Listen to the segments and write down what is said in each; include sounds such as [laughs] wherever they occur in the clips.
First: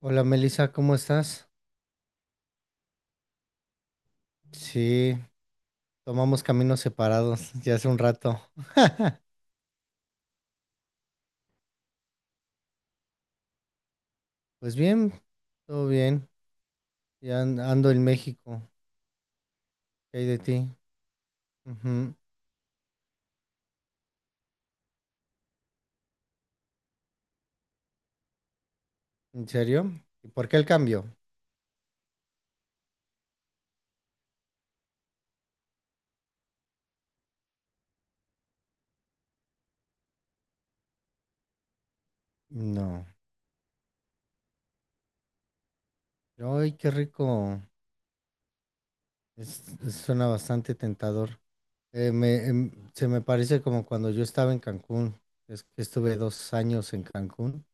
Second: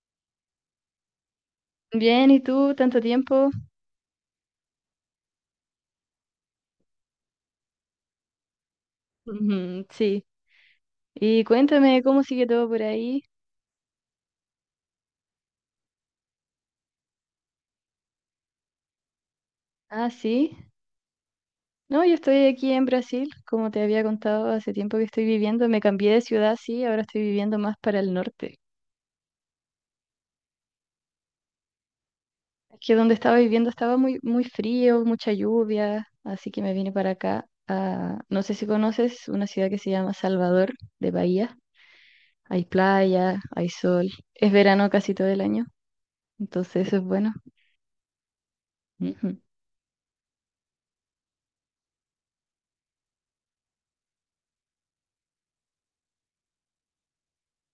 Hola Melissa, ¿cómo estás? Bien, ¿y tú? ¿Tanto tiempo? Sí, tomamos caminos separados ya hace un rato. [laughs] Ujú, sí. Y cuéntame cómo sigue todo por ahí. Pues bien, todo bien. Ando en México. Ah, ¿Qué hay sí. de ti? No, yo Ujú. estoy aquí en Brasil, como te había contado, hace tiempo que estoy viviendo. Me cambié de ciudad, sí, ahora estoy viviendo más para el norte. ¿En serio? ¿Y por qué el cambio? Es que donde estaba viviendo estaba muy, muy frío, mucha lluvia, así que me vine para acá. No sé si conoces una ciudad que se llama Salvador de Bahía. Hay No. playa, hay sol. Es verano casi todo el año, Ay, entonces qué eso es bueno. rico. Ujú. Suena bastante tentador. Se me parece como cuando yo estaba en Cancún. Es que estuve 2 años en Cancún.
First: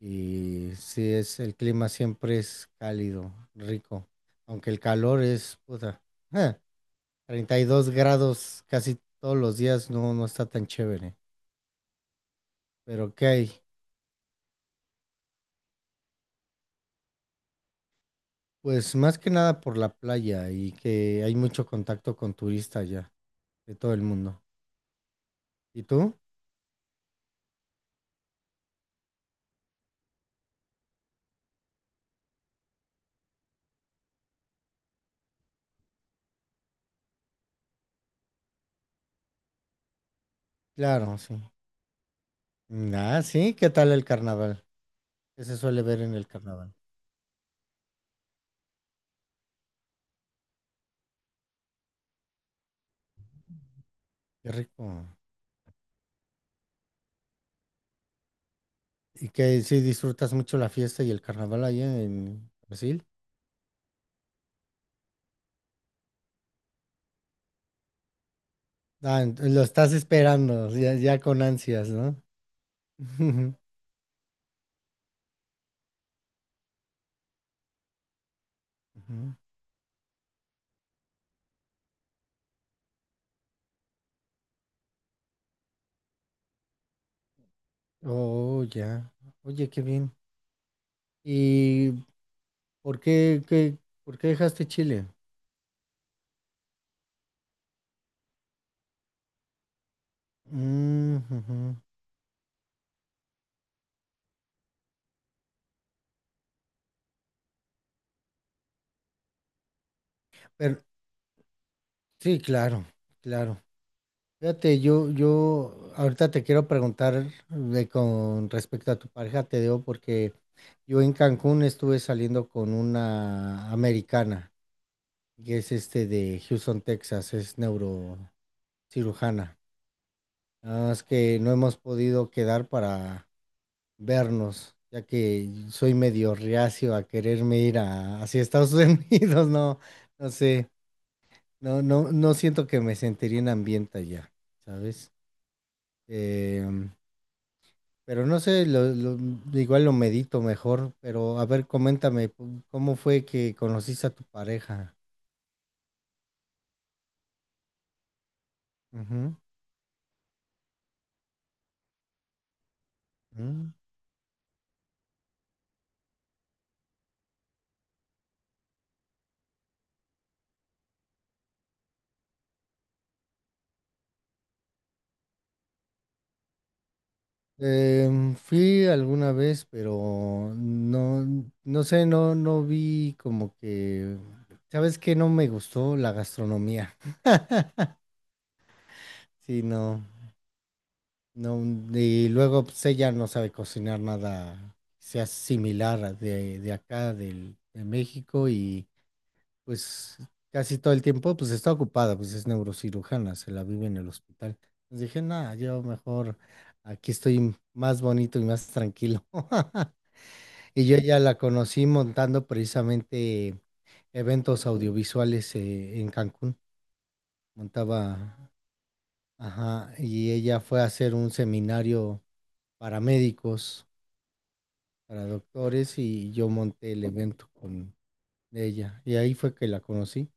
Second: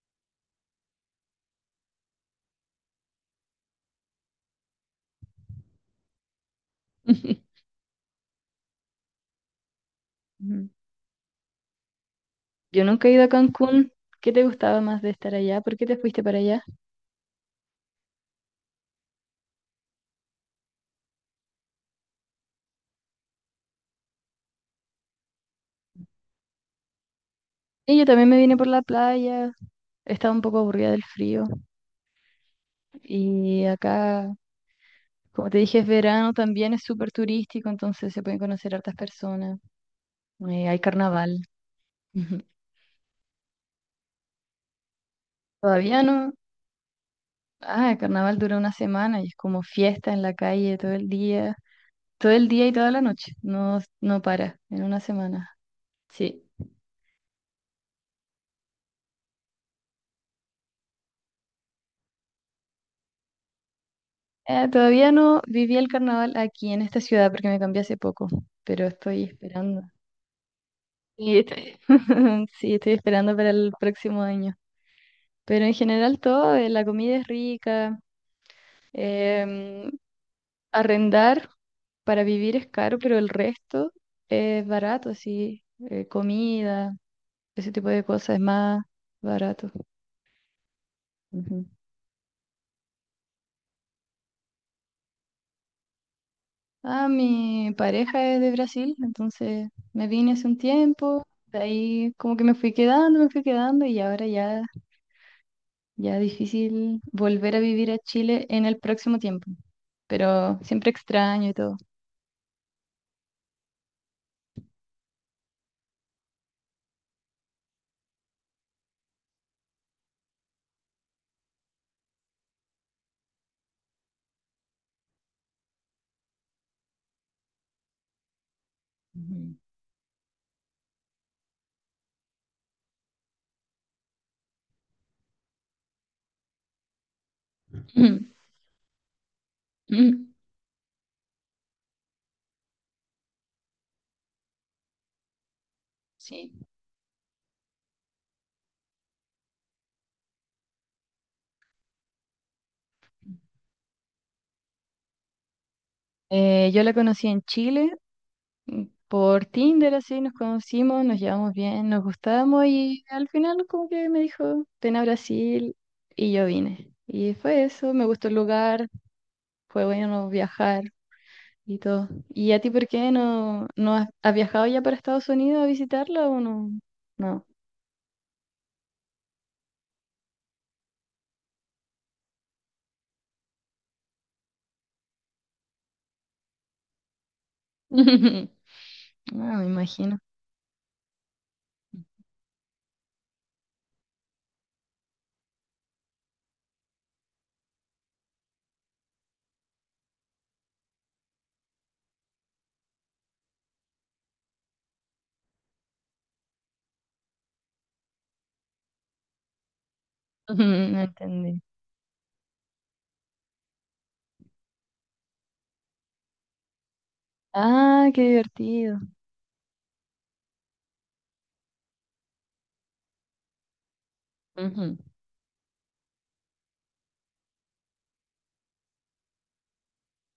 Y sí, es, el clima siempre es cálido, rico, aunque el calor es, puta, ja, treinta [laughs] y dos grados casi todos los días, no está tan Ujú. chévere. Yo nunca he Pero, ido ¿qué a hay? Cancún. ¿Qué te gustaba más de estar allá? ¿Por qué te fuiste para allá? Pues más que nada por la playa y que hay mucho contacto con turistas ya, de todo el mundo. ¿Y tú? Y yo también me vine por la playa. Estaba un poco aburrida del frío. Y acá, como te dije, es verano, también es súper turístico, entonces se pueden conocer hartas personas. Hay Claro, sí. carnaval. [laughs] Ujú. Mm, ah, sí, ¿qué tal el carnaval? ¿Qué se suele ver Todavía en el no. carnaval? Ah, el carnaval dura una semana y es como fiesta en la calle todo el día. Todo el día y toda la noche. No, no Qué para en una rico. semana. Sí. ¿Y que si disfrutas mucho la fiesta y el carnaval allá en Brasil? Todavía no viví el carnaval aquí en esta ciudad porque me cambié hace poco, pero estoy Ah, lo esperando. estás esperando, ya, ya Y con estoy- ansias, ¿no? [laughs] Sí, estoy esperando para [laughs] el próximo año. Pero en general todo, la comida es rica, Ujú. em, arrendar para vivir es caro, pero el resto es barato, sí, comida, ese tipo de cosas es Oh, más ya. Oye, barato. qué bien. Ujú. ¿Y por qué, qué- por qué dejaste Chile? Ah, mi pareja es de Brasil, entonces me vine hace un Mm, tiempo, de ujú. ahí como que me fui quedando y ahora ya, ya difícil volver a vivir a Chile en el próximo tiempo, pero Pero siempre extraño y todo. sí, claro, claro. Fíjate, yo ahorita te quiero preguntar de con respecto a tu pareja, te digo, porque yo en Cancún estuve saliendo con una americana, que es este de Houston, Texas, es neurocirujana. Ah, es que no hemos podido quedar para vernos, ya que soy medio reacio a quererme ir a, Ujú. hacia Estados [laughs] Unidos, no, no [clears throat] sé, no siento que me sentiría en ambiente allá, ¿sabes? Sí. Em, pero no sé, igual lo medito mejor, pero a ver, coméntame, ¿cómo fue que conociste a tu pareja? Yo la conocí en Chile Ujú, por Tinder, así nos conocimos, nos llevamos bien, nos gustábamos y al final mm. como que me dijo, ven a Brasil y yo vine. Y fue eso, me gustó el lugar, fue bueno viajar y todo. ¿Y a ti por qué no has viajado ya para Estados Unidos a visitarla o no? No. Em, fui alguna vez, pero no, no sé, no, no vi como que, ¿sabes qué? No me gustó la gastronomía. [laughs] No, Sí, me no, imagino. no, y luego pues, ella no sabe cocinar nada que sea similar a de acá, del, de México, y pues casi todo el tiempo pues está ocupada, pues es neurocirujana, se la vive en el hospital. Entonces dije, nada, yo mejor aquí estoy más bonito y más tranquilo. [laughs] Y [laughs] yo No ya la entendí. conocí montando precisamente eventos audiovisuales en Cancún. Ah, qué Montaba, divertido. ajá, y ella fue a hacer un seminario para médicos, Ujú. para doctores, y yo monté el evento con ella. Y ahí fue que la conocí.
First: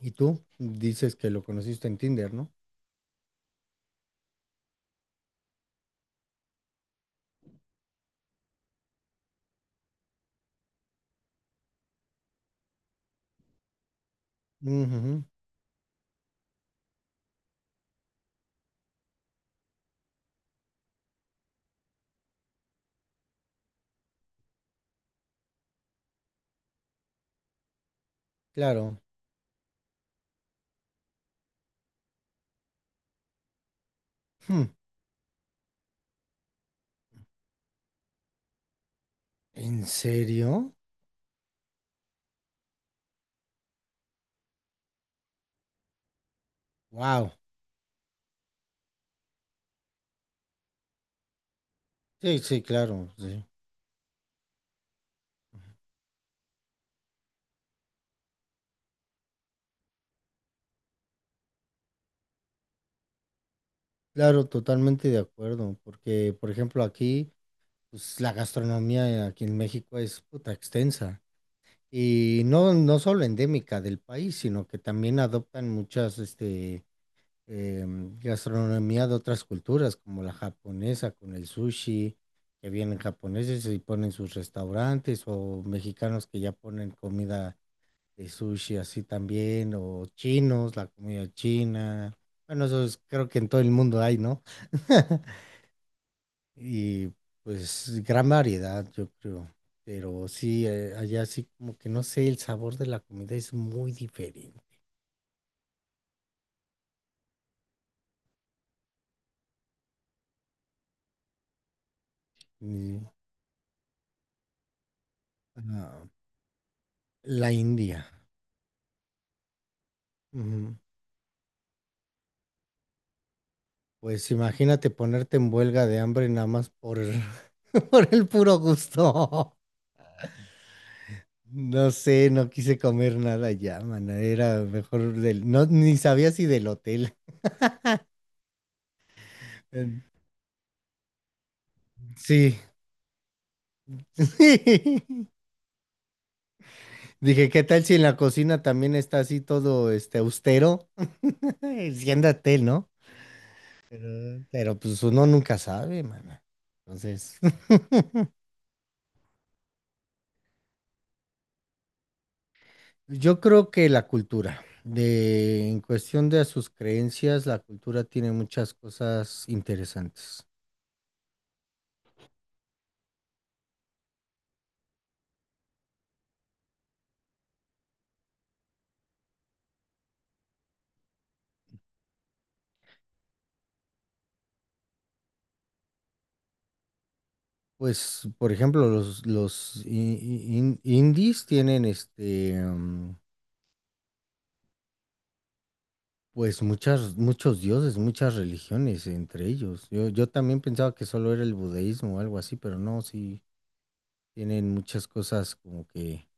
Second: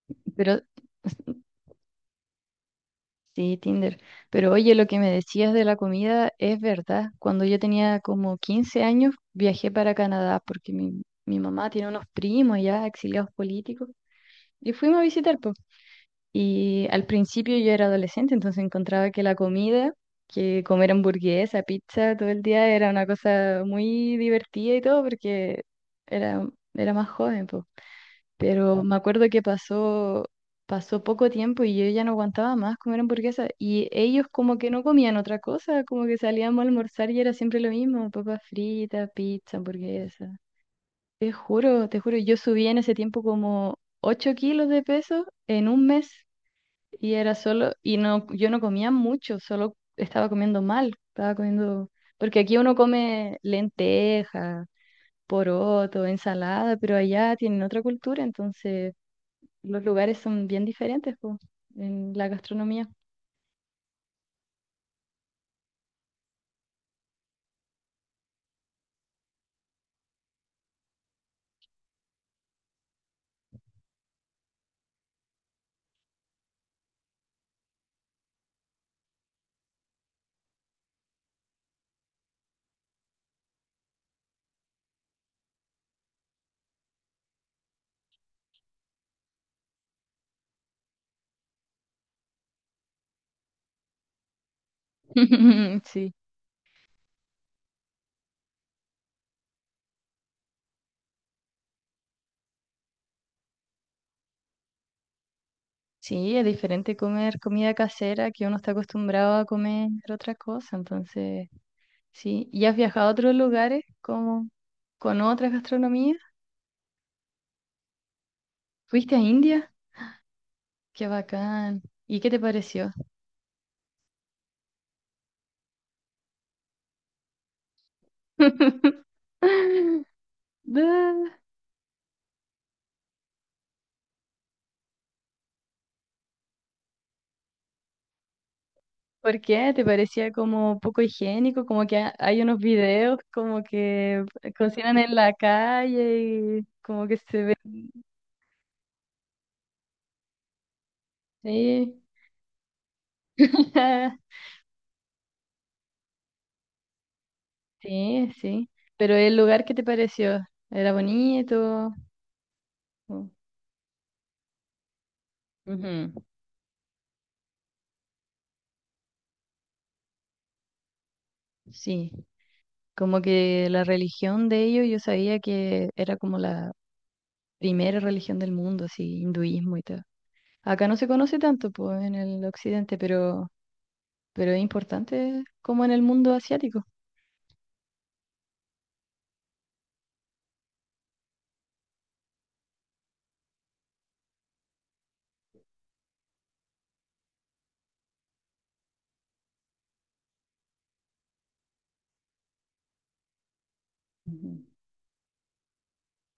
Y tú Pero dices que lo conociste en Tinder, ¿no? sí, Tinder. Pero oye, lo que me decías de la comida es verdad. Cuando yo tenía como 15 años, viajé para Canadá porque mi mamá tiene unos primos ya exiliados políticos y fuimos a Ujú, visitar. Y al principio yo era adolescente, entonces encontraba que la comida, que comer hamburguesa, pizza todo el día era una cosa muy divertida y todo porque era, era más joven, po. Pero me claro. acuerdo que pasó poco tiempo y yo ya no aguantaba más comer hamburguesa y ellos como Hmm, que no comían otra cosa, como que salíamos a almorzar y era siempre lo mismo, papas fritas, pizza, ¿en hamburguesa. serio? Te juro, yo subí en ese tiempo como 8 kilos de peso en un mes. Y Wow. era solo, y no, yo no comía mucho, solo estaba comiendo mal, estaba comiendo, Sí, porque aquí sí, uno claro, come sí. lenteja, poroto, ensalada, pero allá tienen otra cultura, entonces los lugares son bien diferentes, po, en la gastronomía. Claro, totalmente de acuerdo, porque, por ejemplo, aquí, pues, la gastronomía aquí en México es puta extensa. Y no, no solo endémica del país, sino que también adoptan muchas este, gastronomía de otras culturas, como la japonesa con el sushi, que vienen japoneses y ponen sus restaurantes, o mexicanos que ya ponen comida de sushi así también, o chinos, la comida china. Bueno, creo que en todo el mundo hay, ¿no? [laughs] [laughs] Sí, Y pues gran variedad, yo creo. Pero sí, allá sí como que no sé, el sabor de la comida es muy diferente. sí, es diferente comer comida casera que uno está acostumbrado a comer otra cosa, entonces, sí. ¿Y has mm, viajado a otros lugares como con otras a gastronomías? la India. ¿Fuiste a India? Ujú. Qué bacán. ¿Y qué te pareció? Pues imagínate ponerte en huelga de hambre nada más por [laughs] por el puro [laughs] gusto. Da, No sé, no quise comer nada ya, man. Era mejor del, no, ni sabía si del hotel. ¿por qué? ¿Te En- parecía como poco higiénico? Como que hay unos Sí. videos como que cocinan en [laughs] la calle y como que se Dije, ve. ¿qué tal si en la cocina también está así todo este austero? Sí, Enciéndate, ¿no? [laughs] Pero, pues uno nunca sabe, mana. Entonces, sí, [laughs] sí. Pero el lugar, ¿qué te pareció? ¿Era bonito? O- yo creo que la cultura, de, en Ujú, cuestión de sus creencias, la cultura tiene muchas cosas interesantes. sí, como que la religión de ellos, yo sabía que era como la primera religión del mundo, así, hinduismo y todo. Acá no se conoce tanto, pues, en el occidente, pero es importante como en el mundo asiático. Pues, por ejemplo, los indies tienen este, pues muchas, muchos dioses, muchas religiones entre ellos. Yo también pensaba que solo era el budeísmo o algo así, pero no, sí, Ujú. tienen muchas cosas como que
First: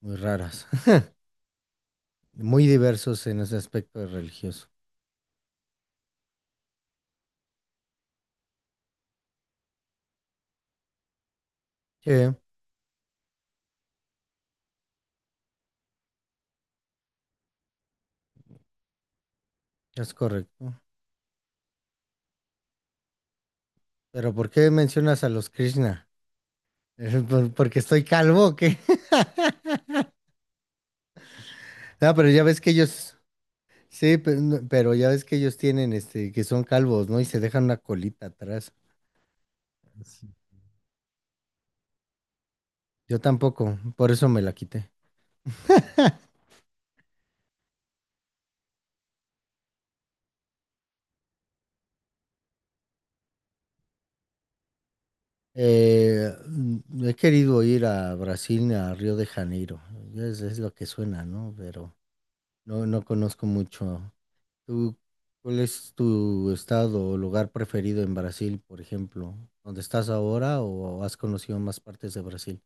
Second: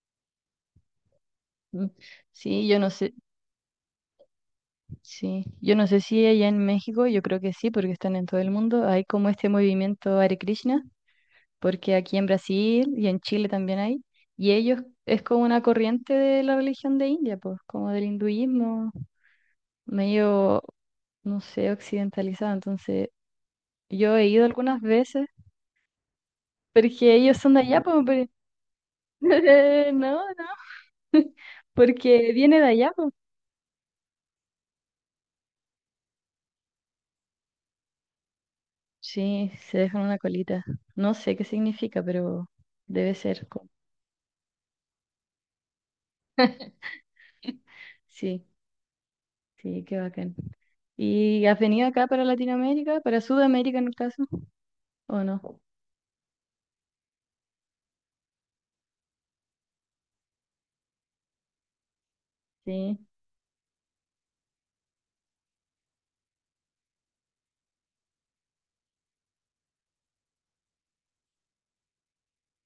muy raras. Mm. Muy Sí, yo no sé, diversos en ese aspecto religioso. sí, yo no sé si allá en México, yo creo que sí, porque están en todo el mundo, hay como este movimiento Hare Krishna, porque Sí, aquí en Brasil y en Chile también hay, y ellos es como una corriente de la religión de India, pues, como del hinduismo, es medio, correcto. no sé, occidentalizado. Entonces, yo he Pero, ido ¿por qué algunas mencionas veces, a los Krishna? [laughs] porque ellos son de ¿Porque allá, pues, estoy calvo o qué? [laughs] [laughs] no, no, [laughs] No, pero porque ya viene ves de que allá, pues. ellos, sí, no, pero ya ves que ellos tienen, este, que son calvos, ¿no? Y se dejan una colita atrás. Sí, se dejan una Sí. colita. No sé qué significa, pero debe Yo ser. Tampoco, por eso me la quité. [laughs] Sí, sí, qué bacán. ¿Y has venido acá para Latinoamérica, para Sudamérica en el caso, o no? He querido ir a Brasil, a Río de Janeiro. Es lo que suena, ¿no? Pero no, Sí. no conozco mucho. ¿Tú, cuál es tu estado o lugar preferido en Brasil, por ejemplo? ¿Dónde estás ahora o has conocido más partes de Brasil?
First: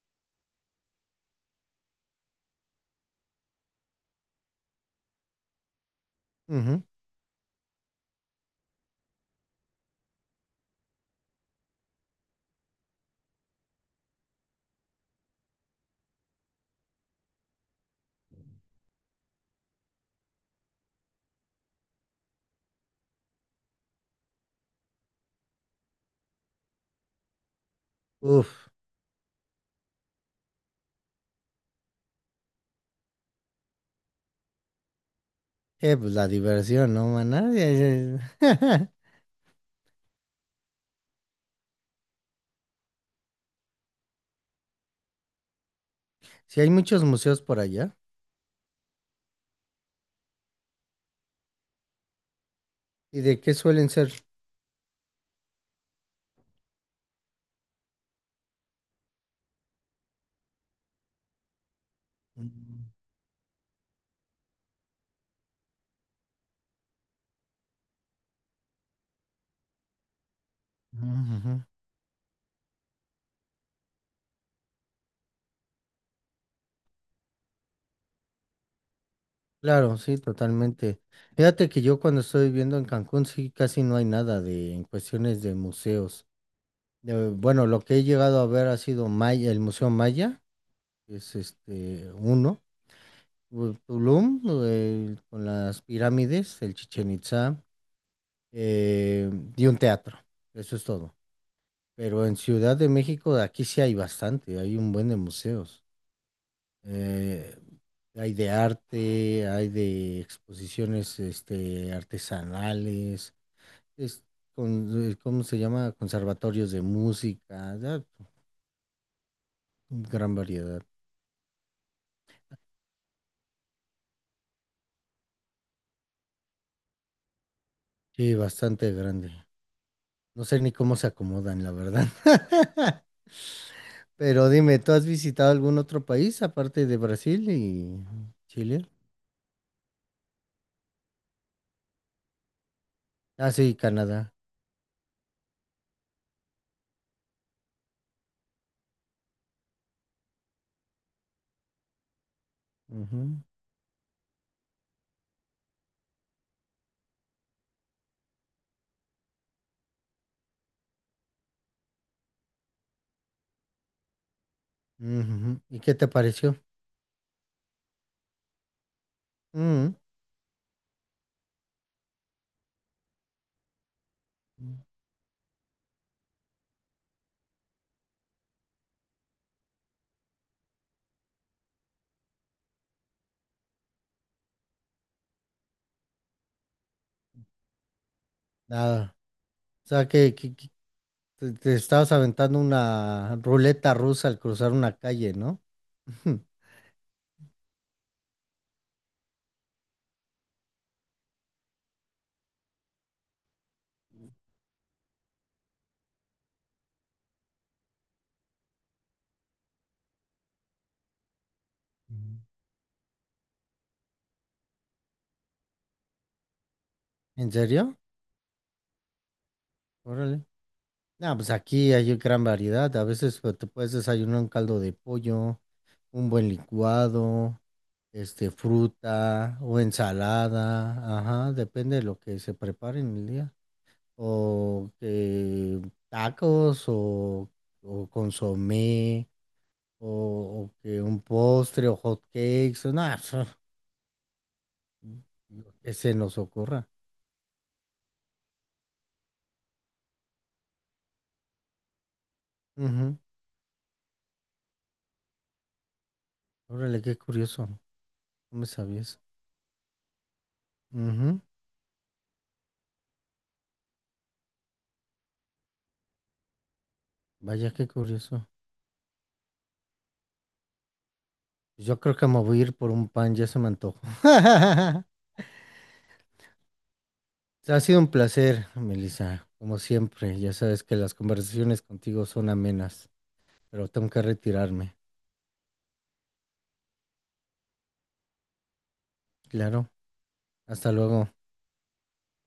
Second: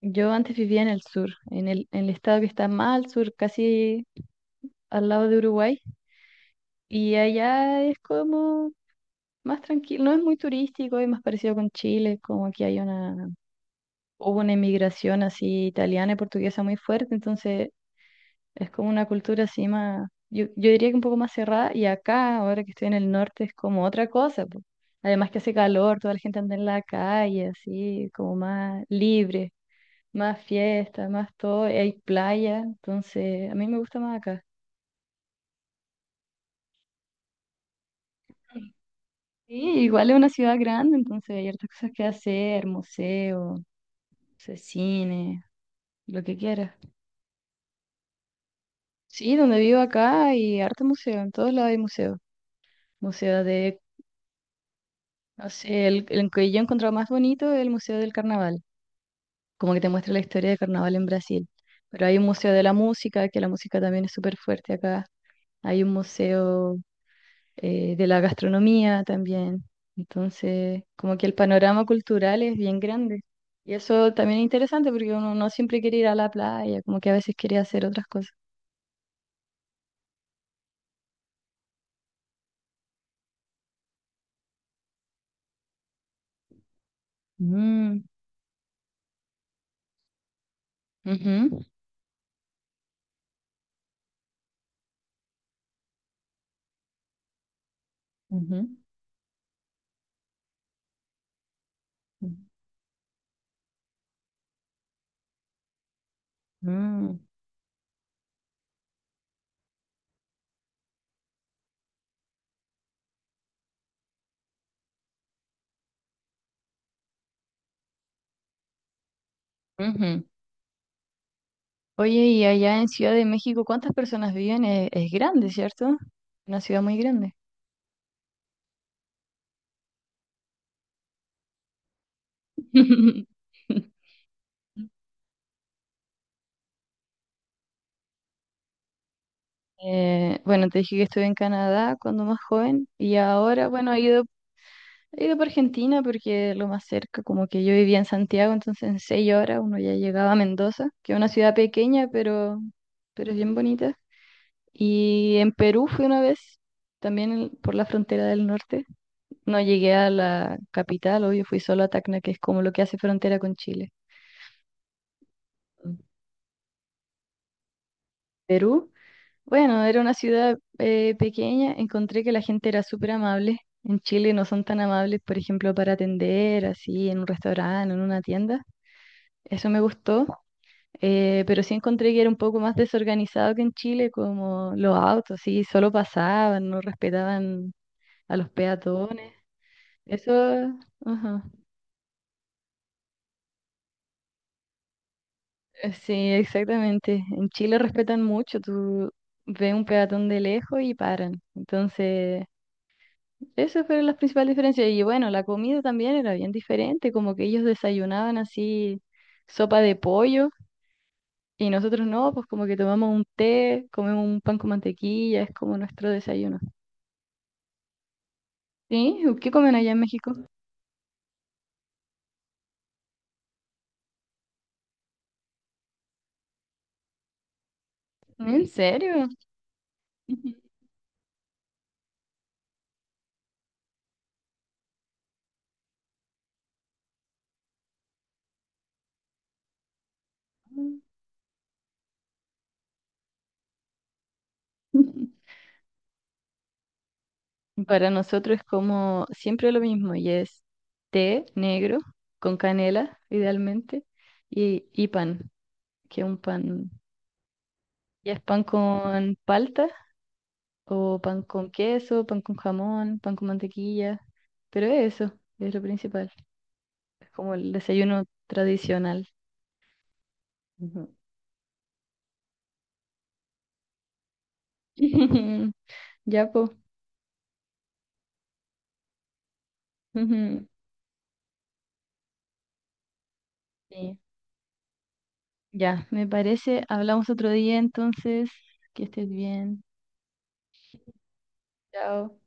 Yo antes vivía en el sur, en el estado que está más al sur, casi al lado de Uruguay, Ujú. y allá es como más tranquilo, no es muy turístico, es más parecido con Chile, como aquí hubo una inmigración así italiana y portuguesa muy fuerte, entonces es como una cultura así más, yo diría que un poco más cerrada y acá, ahora que estoy en el norte, es como otra cosa, po. Además que hace calor, toda la gente anda en la calle, así, como Uf, más libre, más fiesta, más todo, y hay playa, entonces a mí me gusta más acá. Pues la diversión, ¿no, maná? Sí, igual es una ciudad grande, entonces hay hartas cosas que hacer, museo, no sé, cine, lo que Si [laughs] hay quieras. muchos museos por allá. Sí, donde vivo acá hay harto museo, en todos lados hay museo. ¿Y de Museo qué de suelen ser? No sé, el que yo he encontrado más bonito es el Museo del Carnaval, como que te muestra la historia del carnaval en Brasil. Pero hay un museo de la Mm, música, que la música también es súper fuerte acá. Hay un museo de la gastronomía también. Entonces, como que el ujú. panorama cultural es bien grande. Y eso también es interesante porque uno no siempre quiere ir a la playa, como que a veces quiere hacer otras cosas. Claro, sí, totalmente. Fíjate que yo cuando estoy viviendo en Cancún, sí, casi no hay nada de en cuestiones de museos. Bueno, lo que Mm, he llegado a ver ha sido Maya, el Museo Maya, que es ujú, este uno. Tulum, con las pirámides, el Chichen Itzá, ujú, eh, y un teatro. Eso es todo. Pero en Ciudad de México, aquí sí hay bastante, hay un buen de museos. ujú, Eh, hay de arte, hay de exposiciones este, artesanales, es con, ¿cómo se llama? Conservatorios de música, da ujú, ujú. gran variedad. Oye, y allá en Ciudad de México, ¿cuántas personas viven? Es grande, ¿cierto? Una ciudad muy grande. Sí, bastante grande. No sé ni cómo se acomodan, la verdad. [laughs] [laughs] Pero dime, ¿tú has visitado algún otro país aparte de Brasil y Chile? Bueno, te dije que estuve en Canadá cuando más joven y Ah, ahora, sí, bueno, he ido, Canadá. he ido por Argentina porque lo más cerca, como que yo vivía en Santiago, entonces en 6 horas uno ya llegaba a Mendoza, que es una ciudad pequeña, pero es Ujú, bien bonita. Y en Perú fui una vez, también por la frontera del norte. No llegué a la capital, obvio, fui solo a Tacna, que es como lo que hace frontera con Chile. ujú. ¿Y qué Mm. te pareció? Perú, bueno, Mm, era una ciudad pequeña, encontré que la gente era súper amable. En Chile no son tan amables, por ejemplo, para atender, así, en un restaurante, en una tienda. Eso me gustó, pero sí encontré que era un poco más desorganizado que en Chile, como los autos, sí, solo pasaban, no respetaban a los Nada. peatones. O sea, Eso, que, que ajá. te estabas aventando una ruleta rusa al cruzar una calle, ¿no? Sí, [laughs] exactamente. En Chile respetan mucho, tú ves un peatón de lejos y paran. Entonces, esas fueron las principales diferencias. Y bueno, la comida también era bien diferente, como que ellos desayunaban así sopa de pollo y nosotros no, pues como que tomamos un té, comemos un pan con mantequilla, es como nuestro desayuno. ¿En serio? ¿Sí? ¿Qué comen allá en México? Órale. No, pues aquí hay gran variedad. A veces pues, te puedes desayunar un caldo de pollo, un buen licuado, este, ¿En serio? fruta o ensalada, ajá, depende de lo que se prepare en el día. O que tacos o consomé o, o que un [laughs] postre o hot cakes, o nada, [laughs] lo que se nos ocurra. Para nosotros es como siempre lo mismo y es té negro con Ujú. canela, idealmente, y pan, que es un pan, Órale, qué curioso, ya es no pan me sabías. con palta o Ujú. pan con queso, pan con jamón, pan con mantequilla, pero es eso, es lo principal, es como Vaya, el qué desayuno curioso. tradicional. Ujú. Yo creo que me voy a ir por un pan, ya se me antojó. [laughs] [laughs] Ya, pues. Ha sido un placer, Melissa, como siempre. Ya sabes que las conversaciones contigo son amenas, pero tengo Sí. que retirarme. Ya, me parece, hablamos otro día entonces, que estés bien. Claro, hasta luego. Chao.